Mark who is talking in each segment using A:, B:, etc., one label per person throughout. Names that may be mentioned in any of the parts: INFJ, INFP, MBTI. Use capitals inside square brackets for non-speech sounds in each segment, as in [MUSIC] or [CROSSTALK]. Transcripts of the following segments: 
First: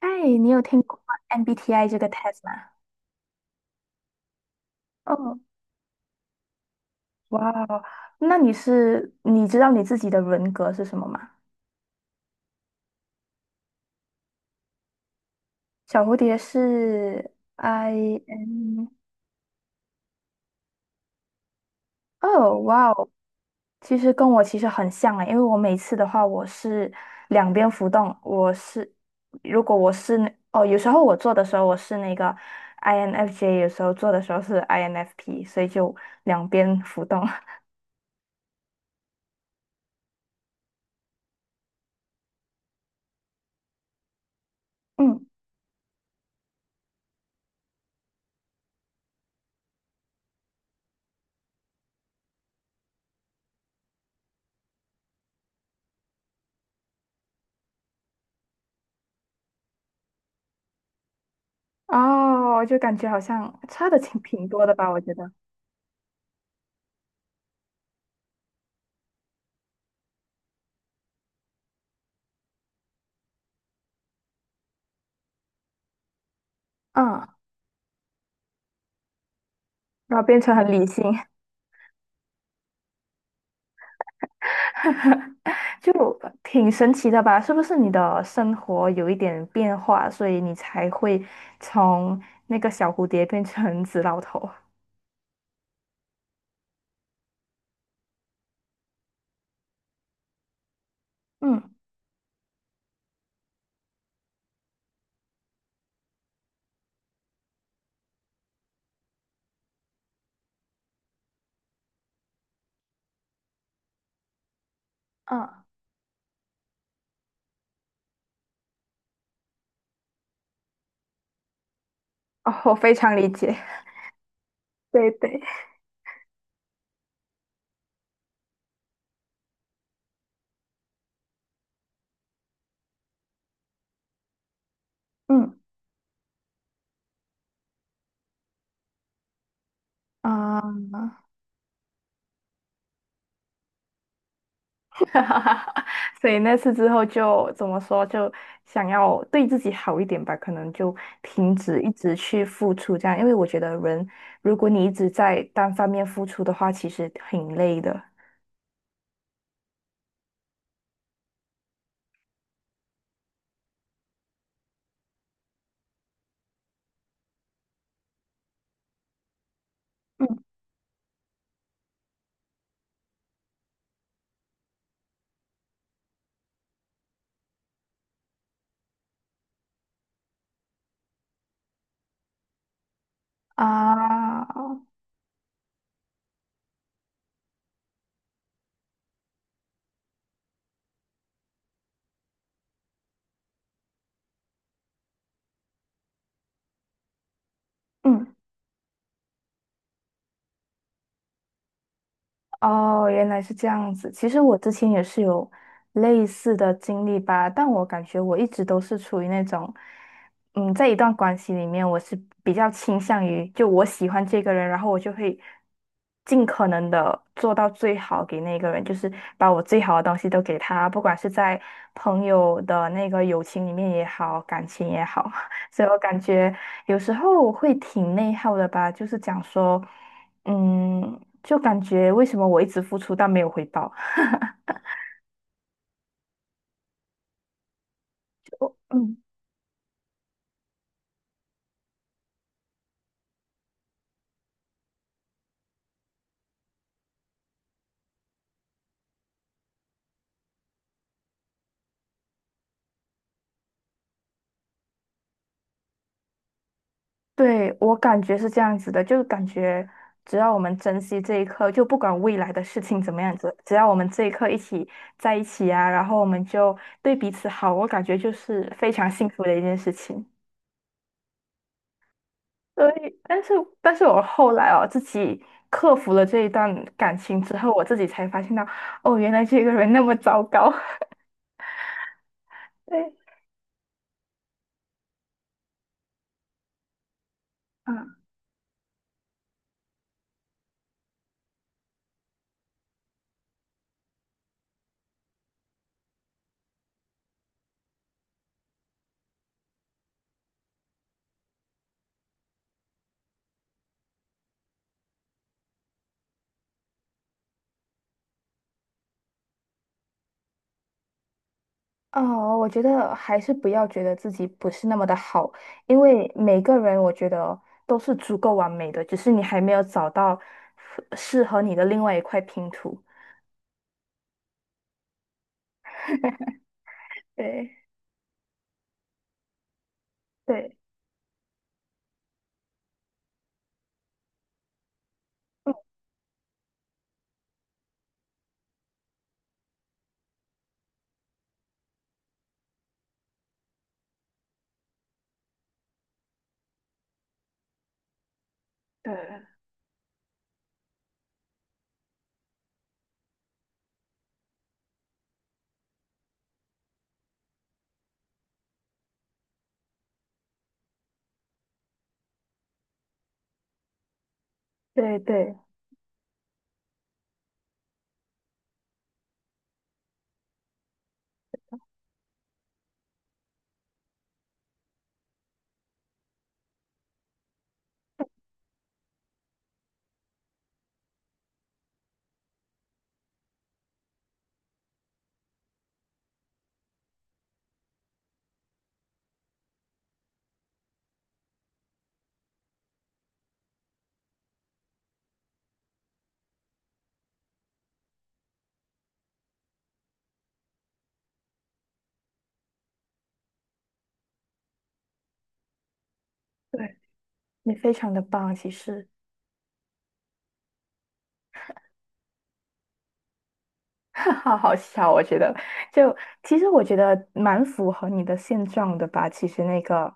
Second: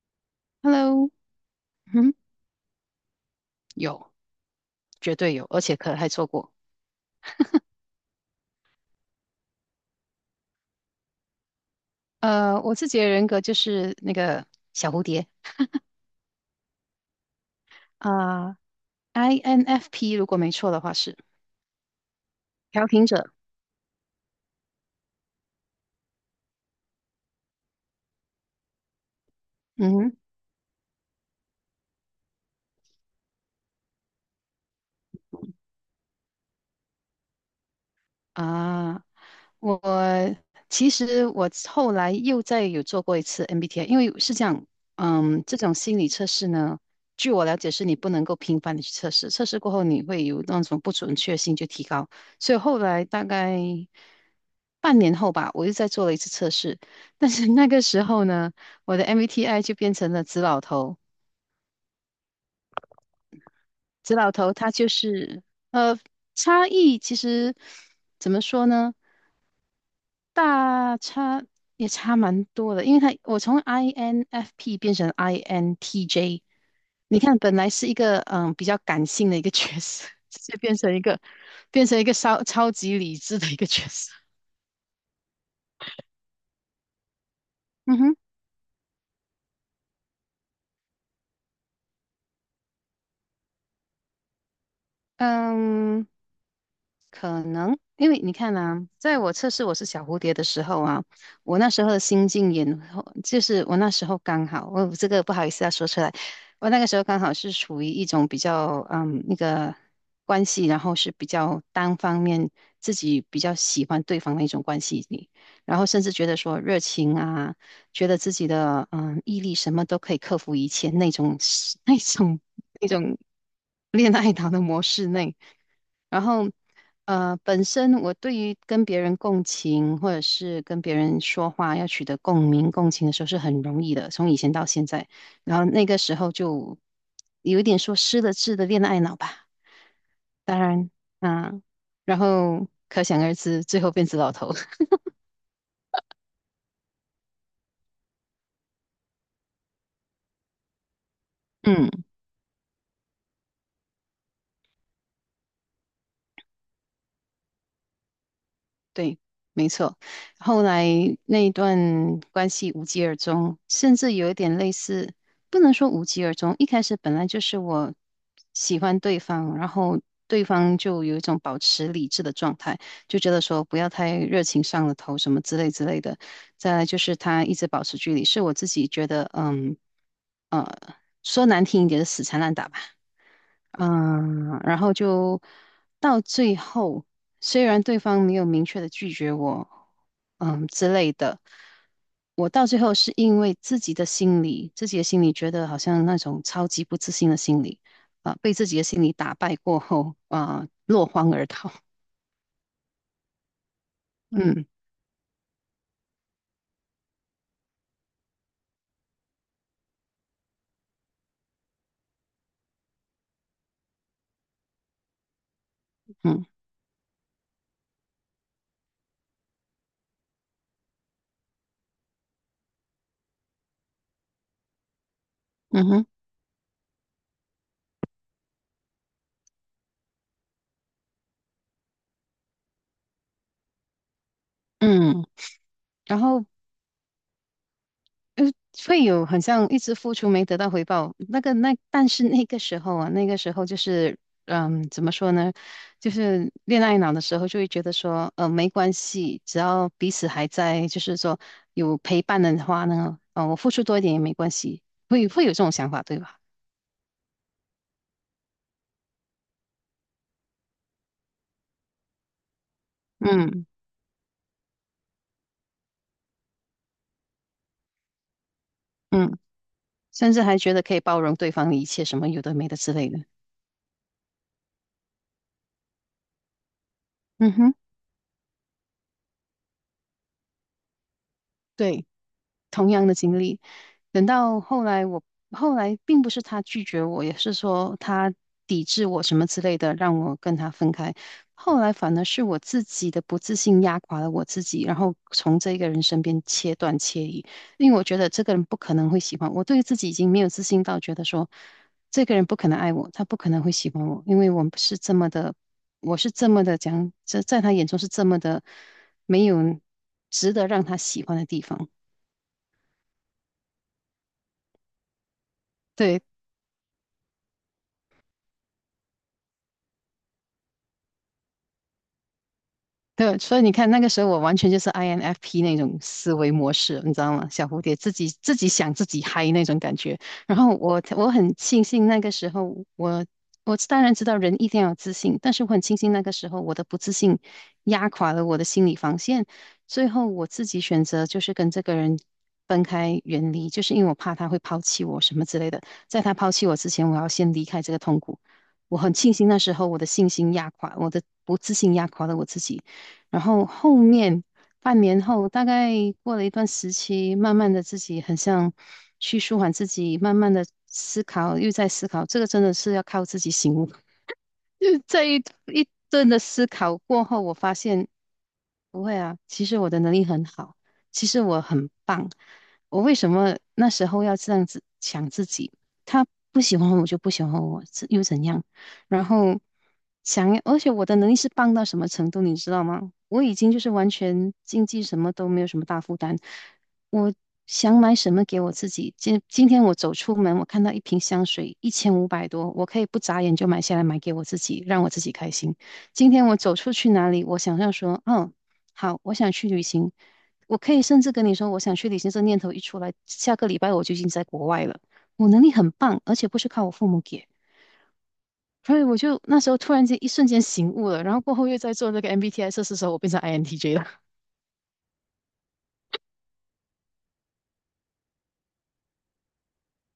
A: 哎，你有听过
B: Hello，
A: MBTI 这个
B: 嗯，
A: test 吗？
B: 有，绝对
A: 哦，
B: 有，而且可能还错过。
A: 哇哦，那你知道你自己的人格是什么吗？
B: 我自己的人格就是那个小蝴蝶
A: 小蝴蝶是 I
B: 啊
A: N，
B: ，INFP 如果没错的话是
A: 哦，
B: 调
A: 哇
B: 停
A: 哦，
B: 者。
A: 其实跟我其实很像诶，因为我每次的话我是两边浮动，我是如果我
B: 嗯哼
A: 是那哦，有时候我做的时候我是那个 INFJ，有时候做的时候是 INFP，所以就两边浮动。[LAUGHS]
B: 啊，我其实后来又再有做过一次 MBTI，因为是这样，
A: 嗯。
B: 这种心理测试呢，据我了解是你不能够频繁的去测试，测试过后你会有那种不准确性就提高，所以后来大概半年后吧，我又再做了一次测试，但是那个时候呢，我的 MBTI 就变成了紫老头，
A: 哦，就感觉好像差的
B: 紫
A: 挺
B: 老
A: 挺
B: 头
A: 多
B: 他
A: 的
B: 就
A: 吧，我觉得，
B: 是呃差异其实怎么说呢？大差也差蛮多的，因为我从 INFP 变成 INTJ，你
A: 嗯，
B: 看本来是一个比较感性的一个角色，
A: 然后
B: [LAUGHS]
A: 变
B: 直
A: 成
B: 接
A: 很
B: 变
A: 理
B: 成一
A: 性，
B: 个超级理智的一个角色。
A: [LAUGHS] 就挺神奇的吧？是不是你
B: 嗯哼，
A: 的生活有一点变化，所以你才会从那个小蝴蝶变成紫老头？
B: 嗯，可能，因为你看啊，在我测试我是小蝴蝶的时候啊，我那
A: 嗯
B: 时候的心境也，就是我那时候刚好，我这个不好意思要说出来，我那个时候刚好是处于一种比较那个关系，然后是比较单方面自己比较喜欢对方的一种关系里，
A: 嗯，
B: 然后甚至觉得说热情啊，觉得自己的毅力什么都可以克服一切那种 [LAUGHS] 那种
A: 哦，我
B: 那
A: 非常
B: 种
A: 理解，
B: [LAUGHS] 恋爱脑的模
A: [LAUGHS]
B: 式
A: 对
B: 内。
A: 对，
B: 然后，本身我对于跟别人共情，或者是跟别人说话要取得共鸣、共情的时候是很容易的，从以前到现在。然
A: 嗯
B: 后那个时候就有一点说失了智的恋爱脑吧。当然，
A: 啊。
B: 嗯、然后可想而知，最后变成老头。
A: [LAUGHS] 哈哈哈，[LAUGHS] 所以那次之后就怎么说，就想要对自己好一点吧，可能就停
B: [LAUGHS]
A: 止一
B: 嗯。
A: 直去付出这样，因为我觉得人，如果你一直在单方面付出的话，其实挺累的
B: 对，没错。后来那一段关系无疾而终，甚至有一点类似，不能说无疾而终。一开始本来就是我喜欢对方，然后
A: 嗯
B: 对方就有一种保持理智的状态，就觉得说不要太热情上了头什么之类之类的。再来就是他一直保持距离，是我自己觉得，呃，说难听一点是死缠烂打吧。
A: 啊。
B: 嗯，然后就到最后，虽然对方没有明确的拒绝我，之类的，我到最后是因为自己的心理，自己的心理觉得好像那种超级不自信的心理，
A: 嗯，
B: 被自己的心理打败过后，落荒而逃。[LAUGHS]
A: 哦，原来是这样子。其实我
B: 嗯，
A: 之前也是有类似的经历吧，但我感觉我一直都是处于那种，在一段关系里面，我是比较倾向于就我喜欢这个人，然后我就会尽
B: 嗯
A: 可能的做到最好给那个人，就是把我最好的东西都给他，不管是在朋友的那个友情里面也好，感情也好，[LAUGHS]
B: 嗯
A: 所以
B: 嗯
A: 我
B: 哼
A: 感觉有时候会挺内耗的吧，就是讲说。嗯，就感觉为什么我一直付出但没有回报？
B: 嗯，然后呃，会
A: 嗯，
B: 有很像一直付出没得到回报，那个那但是那个时候啊，那个时候就是怎么说呢？就是恋爱脑的时候，就会觉得说，没关系，只要彼此还在，就是说有陪伴的话呢，我付出多一点也没关系，会有这种想法，对吧？
A: 对，我感觉是这样子的，就感觉只要我们珍惜这一刻，就不管未来的事情怎么样子，
B: 嗯
A: 只要我们这一刻一起在一起啊，然后我们就对彼此好，我感觉就是非常幸
B: 嗯，
A: 福的一件事情。
B: 甚至还觉得可以包容对方的一切，什么有的没的
A: 所
B: 之类的。
A: 以，但是，我后来自己克服了这一段感情
B: 嗯
A: 之后，
B: 哼，
A: 我自己才发现到，哦，原来这个人那么糟糕。[LAUGHS]
B: 对。同样
A: 对，
B: 的经历。等到后来我，后来并不是他拒绝我，也是说
A: 啊。
B: 他抵制我什么之类的，让我跟他分开。后来反而是我自己的不自信压垮了我自己，然后从这个人身边切断切离，因为我觉得这个人不可能会喜欢我，对于自己已经没有自信到觉得说这个人不可能爱我，他不可能会喜欢我，因为我们是这么的，我是这么的讲，这在他眼中是这么的没有值得让他喜欢的地方。
A: 哦，我觉得还是不要觉得自己不是那么的好，因
B: 对，
A: 为每个人我觉得都是足够完美的，只是你还没有找到适合你的另外一块拼图。
B: 对，所以你看那个时候我完全就是 INFP 那种思维模式，你知
A: [LAUGHS]
B: 道吗？小
A: 对
B: 蝴蝶自己想自己嗨那种感觉。然后
A: 对，
B: 我很庆幸那个时候我当然知道人一定要有自信，但是我
A: 嗯，
B: 很庆幸那个时候我的不自信压垮了我的心理防线，最后我自己选择就是跟这个人分开远离，就是因为我怕他会抛弃我什么之类的。在他抛弃我之前，我要先离开这个痛苦。我很庆
A: 对
B: 幸那时候我的信心压垮，我的不自信压垮了我自己。然后后面半年后，大概过了一段时期，慢慢的自己很像去舒缓自己，慢慢的思考，又在思考，这个真的是要靠自己醒悟。就是
A: 对
B: 这
A: 对
B: 一顿的思考过后，我发现不会啊，其实我的能力很好，其实我很棒，我为什么那时候要这样子想自己？他不喜欢我就不喜欢我，是又怎样？然后想要，而且我的能力是棒到什么程度，你知道吗？我已经就是完全经济什么都没有什么大负担，我想买什么给我自己？今天我走出门，我看到一瓶香水，1500多，我可以不眨眼就买下来买给我自己，让我自己开心。今天我走出去哪里，我想象说，好，我想去旅行，我可以甚至跟你说，我想去旅行，这念头一出来，下个礼拜我就已经在国外了。我能力很棒，而且不是靠我
A: 对，
B: 父母给，
A: 你非常的棒，其
B: 所以
A: 实，
B: 我就那时候突然间一瞬间醒悟了，然后过后又在做那个 MBTI 测试的时候，我变成 INTJ 了。
A: [LAUGHS] 好好笑，我觉得，就其实我觉得蛮符合你的现状的吧，其实那个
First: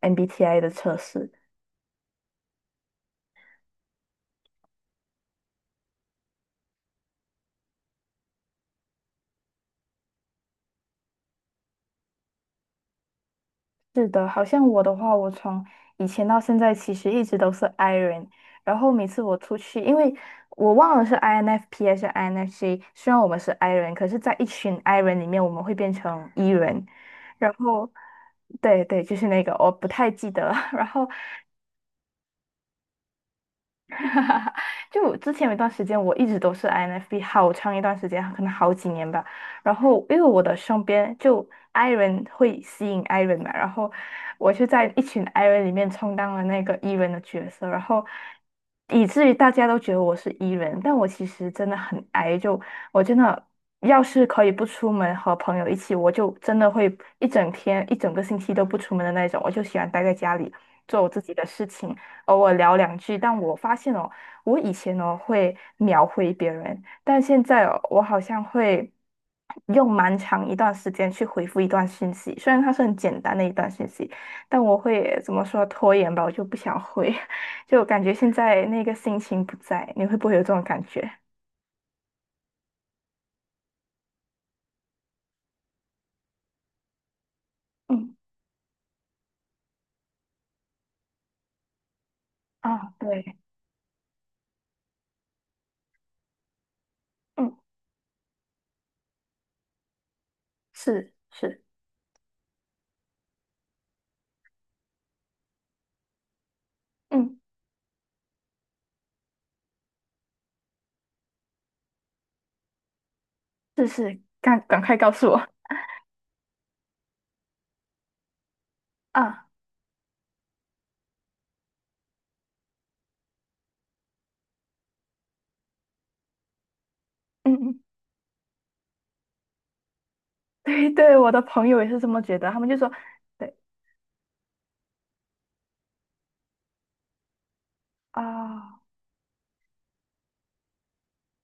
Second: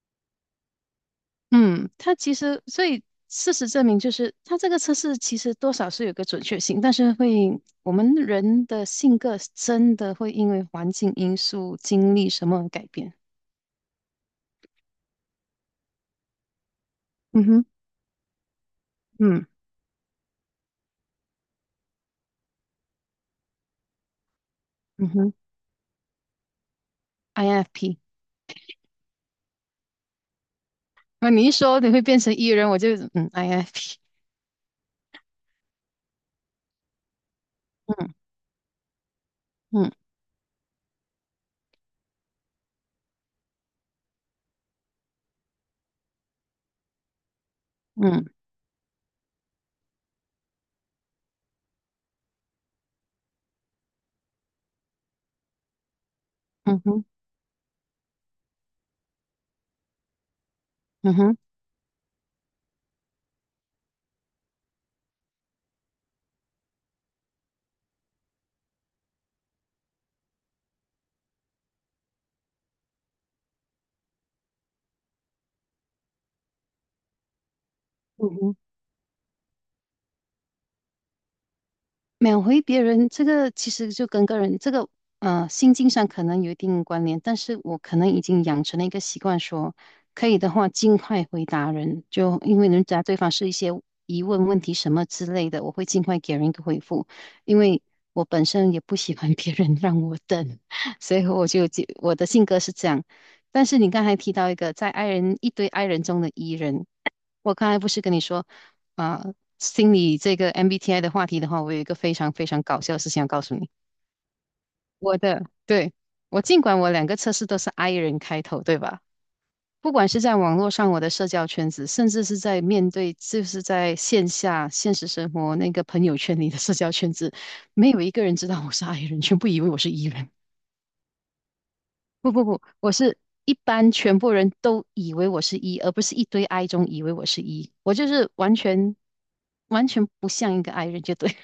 A: MBTI 的测试，
B: 嗯，它其实，所以事实证明，就是它这个测试其实多少是有个准确性，但是会我们人的性格真的会因为环境因素、经历什么而改变。
A: 是的，好像我的话，我从以前到现在其实一直
B: 嗯
A: 都是
B: 哼，
A: I r o n 然后每次我
B: 嗯
A: 出去，因为我忘了是 INFP 还是 INFJ，虽然我们是 I r o n 可是在一群 I r o
B: 嗯
A: n 里
B: 哼
A: 面，我们会变成 E 人，然后
B: ，INFP。
A: 对对，就是那个我不太记得了 [LAUGHS] 然后
B: 那你一说你会变成 E 人，我就INFP。
A: 就我之前有一段时间，我一直都是 INFP，好长一段时
B: 嗯
A: 间，可能好几年吧。然
B: 嗯
A: 后因为我的身边就 I 人会吸引 I 人嘛，然后我就在一群 I 人里面充当了那个 E 人的角色，然后
B: 嗯
A: 以至于大家都觉得我是 E 人，但我其实真的很 I，就我真的要是可以不出门和朋友一起，我就真的
B: 嗯
A: 会
B: 哼
A: 一整天、一整个星期都不出门的那种，我就喜欢待在家里做我
B: 嗯
A: 自己
B: 哼
A: 的事情，偶尔聊两句。但我发现哦。我以前呢会秒回别人，但现在哦我好像会用蛮长一段时间去回复一段讯息，虽然它是很简单的一段讯息，但我会怎么说拖延吧，我就不想回，[LAUGHS] 就感觉
B: 嗯
A: 现
B: 哼
A: 在那个心情不在，你会不会有这种感觉？
B: 秒回别人，这个其实就跟个人这个心境上可能有一定关联，但是我可能
A: 嗯，
B: 已经养成了一个习惯说，可以的话尽快回答人，就因为人
A: 啊，
B: 家对
A: 对，
B: 方是一些疑问、问题什么之类的，我会尽快给人一个回复，
A: 嗯，
B: 因为我本身也不喜欢 [LAUGHS] 别人让我等，[LAUGHS]
A: 是
B: 所以我
A: 是，
B: 就我的性格是这样。但是你刚才提到一个在爱人一堆爱人中的 E 人，
A: 嗯，
B: 我刚才不是跟你说。啊、呃心理这个 MBTI 的话题的话，我有一个非常非常搞笑的事情要告诉你。
A: 是是，赶快告
B: 我
A: 诉
B: 的，
A: 我
B: 对，我尽管我两个测试都是 I 人开头，对吧？
A: 啊，
B: 不管是在网络上我的社交圈子，甚至是在面对就是在线下现实生活那个朋友圈里的社交圈子，
A: 嗯嗯，
B: 没有一个人知道我是 I 人，全部以为我是 E 人。
A: [LAUGHS] 对对，我的朋友也是这么
B: 不
A: 觉
B: 不
A: 得，他
B: 不，
A: 们就说，
B: 我是一
A: 对
B: 般全部人都以为我是 E，而不是一堆 I 中以为我是 E。我就是
A: 啊。
B: 完全不像一个 I 人，就对了，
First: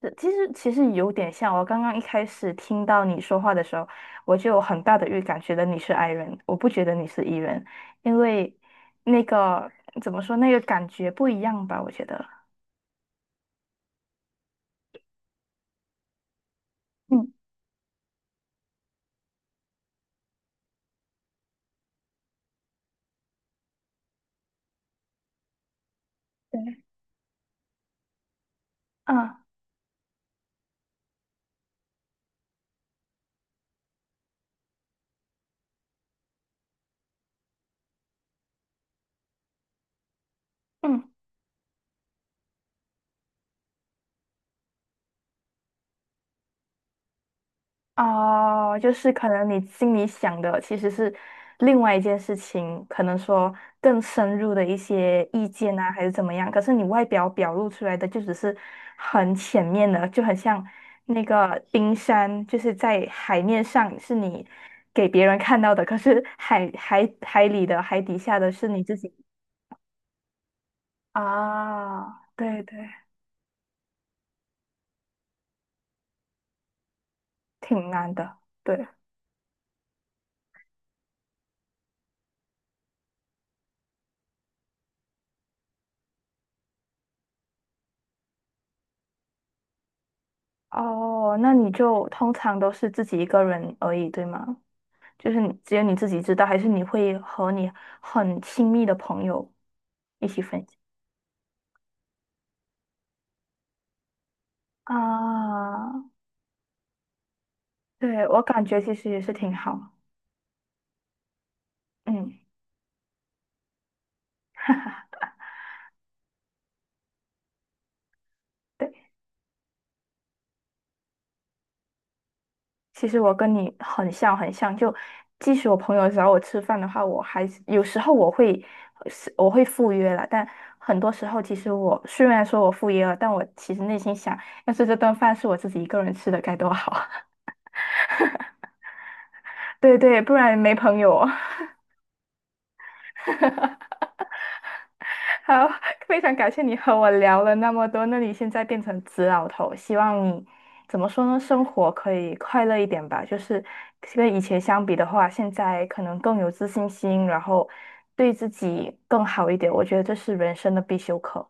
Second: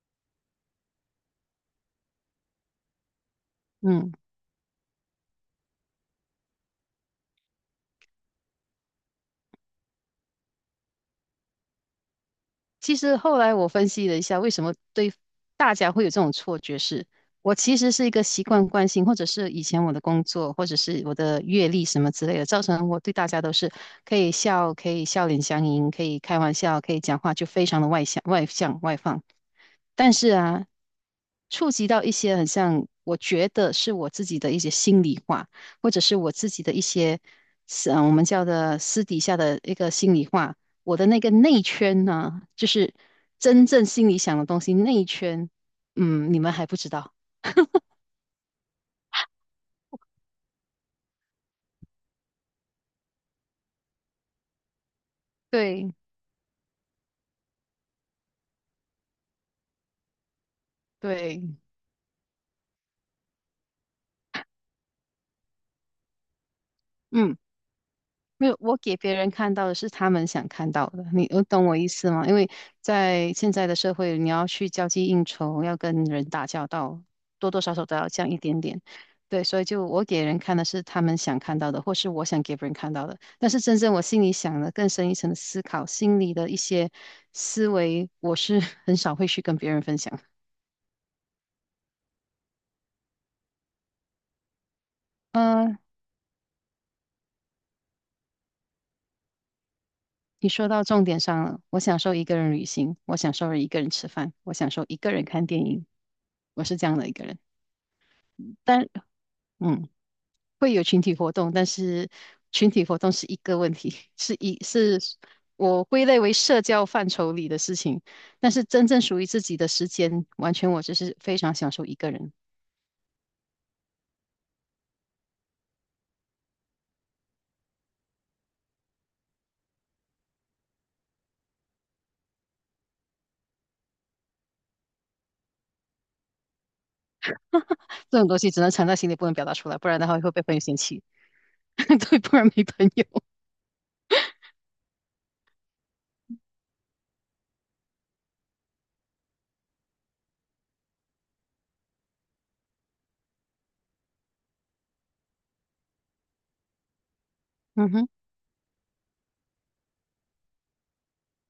A: 是其实有点像，我刚刚一开始听到你说话的时候，
B: 嗯。
A: 我就有很大的预感，觉得你是 I 人，我不觉得你是 E 人，因为那个怎么说，那个感觉不一样吧，我觉得。
B: 其实后来我分析了一下，为什么对大家会有这种错觉是，
A: 嗯，
B: 我其实是一个习惯惯性，或者是以前我的工作，或者是我的阅历什么之类的，造成我对大家都是可以笑，可以笑脸相迎，可以开玩
A: 对，
B: 笑，可以讲话，就非常的外向、外向、外放。
A: 嗯
B: 但是啊，触及到一些很像我觉得是我自己的一些心里话，或者是我自己的一些，我们叫的私底下的一个心里话。我
A: 嗯。
B: 的那个内圈呢，就是真正心里想的东西，内圈，你们还不知道。
A: 哦，就是可能你心里想的其实是另外一件事情，可能说更深入的一些意见啊，
B: 对
A: 还是怎么样。可是你外表表露出来的就只是很浅面的，就很像那
B: 对，
A: 个冰山，就是在海面上是你给别人看到的，可是海海
B: 嗯。
A: 海里的海底下
B: 没
A: 的
B: 有，
A: 是
B: 我
A: 你自
B: 给
A: 己
B: 别人看到的是他们想看到的，你我懂我意思
A: 啊。
B: 吗？因为
A: 对对，
B: 在现在的社会，你要去交际应酬，要跟人打交道，多多少少
A: 挺
B: 都要
A: 难
B: 这样一
A: 的。
B: 点点。
A: 对，
B: 对，所以就我给人看的是他们想看到的，或是我想给别人看到的。但是真正我心里想的更深一层的思考，心里的一些思维，我是 [LAUGHS] 很少会去跟别人分享。
A: 哦，那你就通常都是自己一个人而已，对吗？就是你只
B: 嗯、
A: 有你自己知道，还是你会和你很亲密的朋友一起
B: 你
A: 分
B: 说
A: 享？
B: 到重点上了，我享受一个人旅行，我享受一个人吃饭，我享受一个人看电影，
A: 啊，
B: 我是这样的一个人。
A: 对，我感觉
B: 但。
A: 其实也是挺
B: 嗯，
A: 好。
B: 会有群体活动，但是
A: 嗯，
B: 群体活动是一个问题，[LAUGHS] 是我归类为社交范畴里的事情。但是真正属于自己的时间，完全我就是非常享受一个人。
A: 其实我跟你很像，很像。就即使我朋友找我吃饭的话，我还是有时候我会赴约了，但很多时候其实我虽然说我赴约了，但我其实内心想，要是这顿饭是我自己一个人吃的该多好啊。
B: 这种东西只能藏在心里，不能表达出来，
A: [LAUGHS]
B: 不
A: 对
B: 然的话
A: 对，
B: 会
A: 不
B: 被朋
A: 然
B: 友
A: 没
B: 嫌
A: 朋
B: 弃。
A: 友。
B: [LAUGHS] 对，不然没朋友。
A: [LAUGHS] 好，非常感谢你和我聊了那么多。那你现在变成紫老头，希望你怎么说呢？生活可以快乐一点吧。就是跟以前相比的话，现在可能更有自信心，然后
B: 嗯哼，
A: 对自己更好一点。我觉得这是人生的必修课，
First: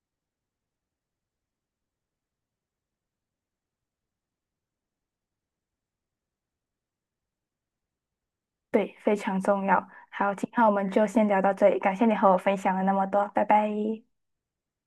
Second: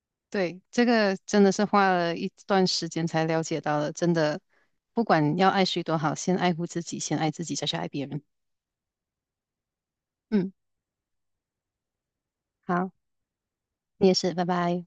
B: [LAUGHS] 对，这个真的是花了一段时间才了解到的，真的，不管要爱谁多好，先爱护自己，先爱自己，再去爱别人。
A: 对，非常重要。好，今
B: 嗯，
A: 天我们就先聊到这里，感谢你和我分享了
B: 好，
A: 那么多，拜拜。
B: 你也是，拜拜。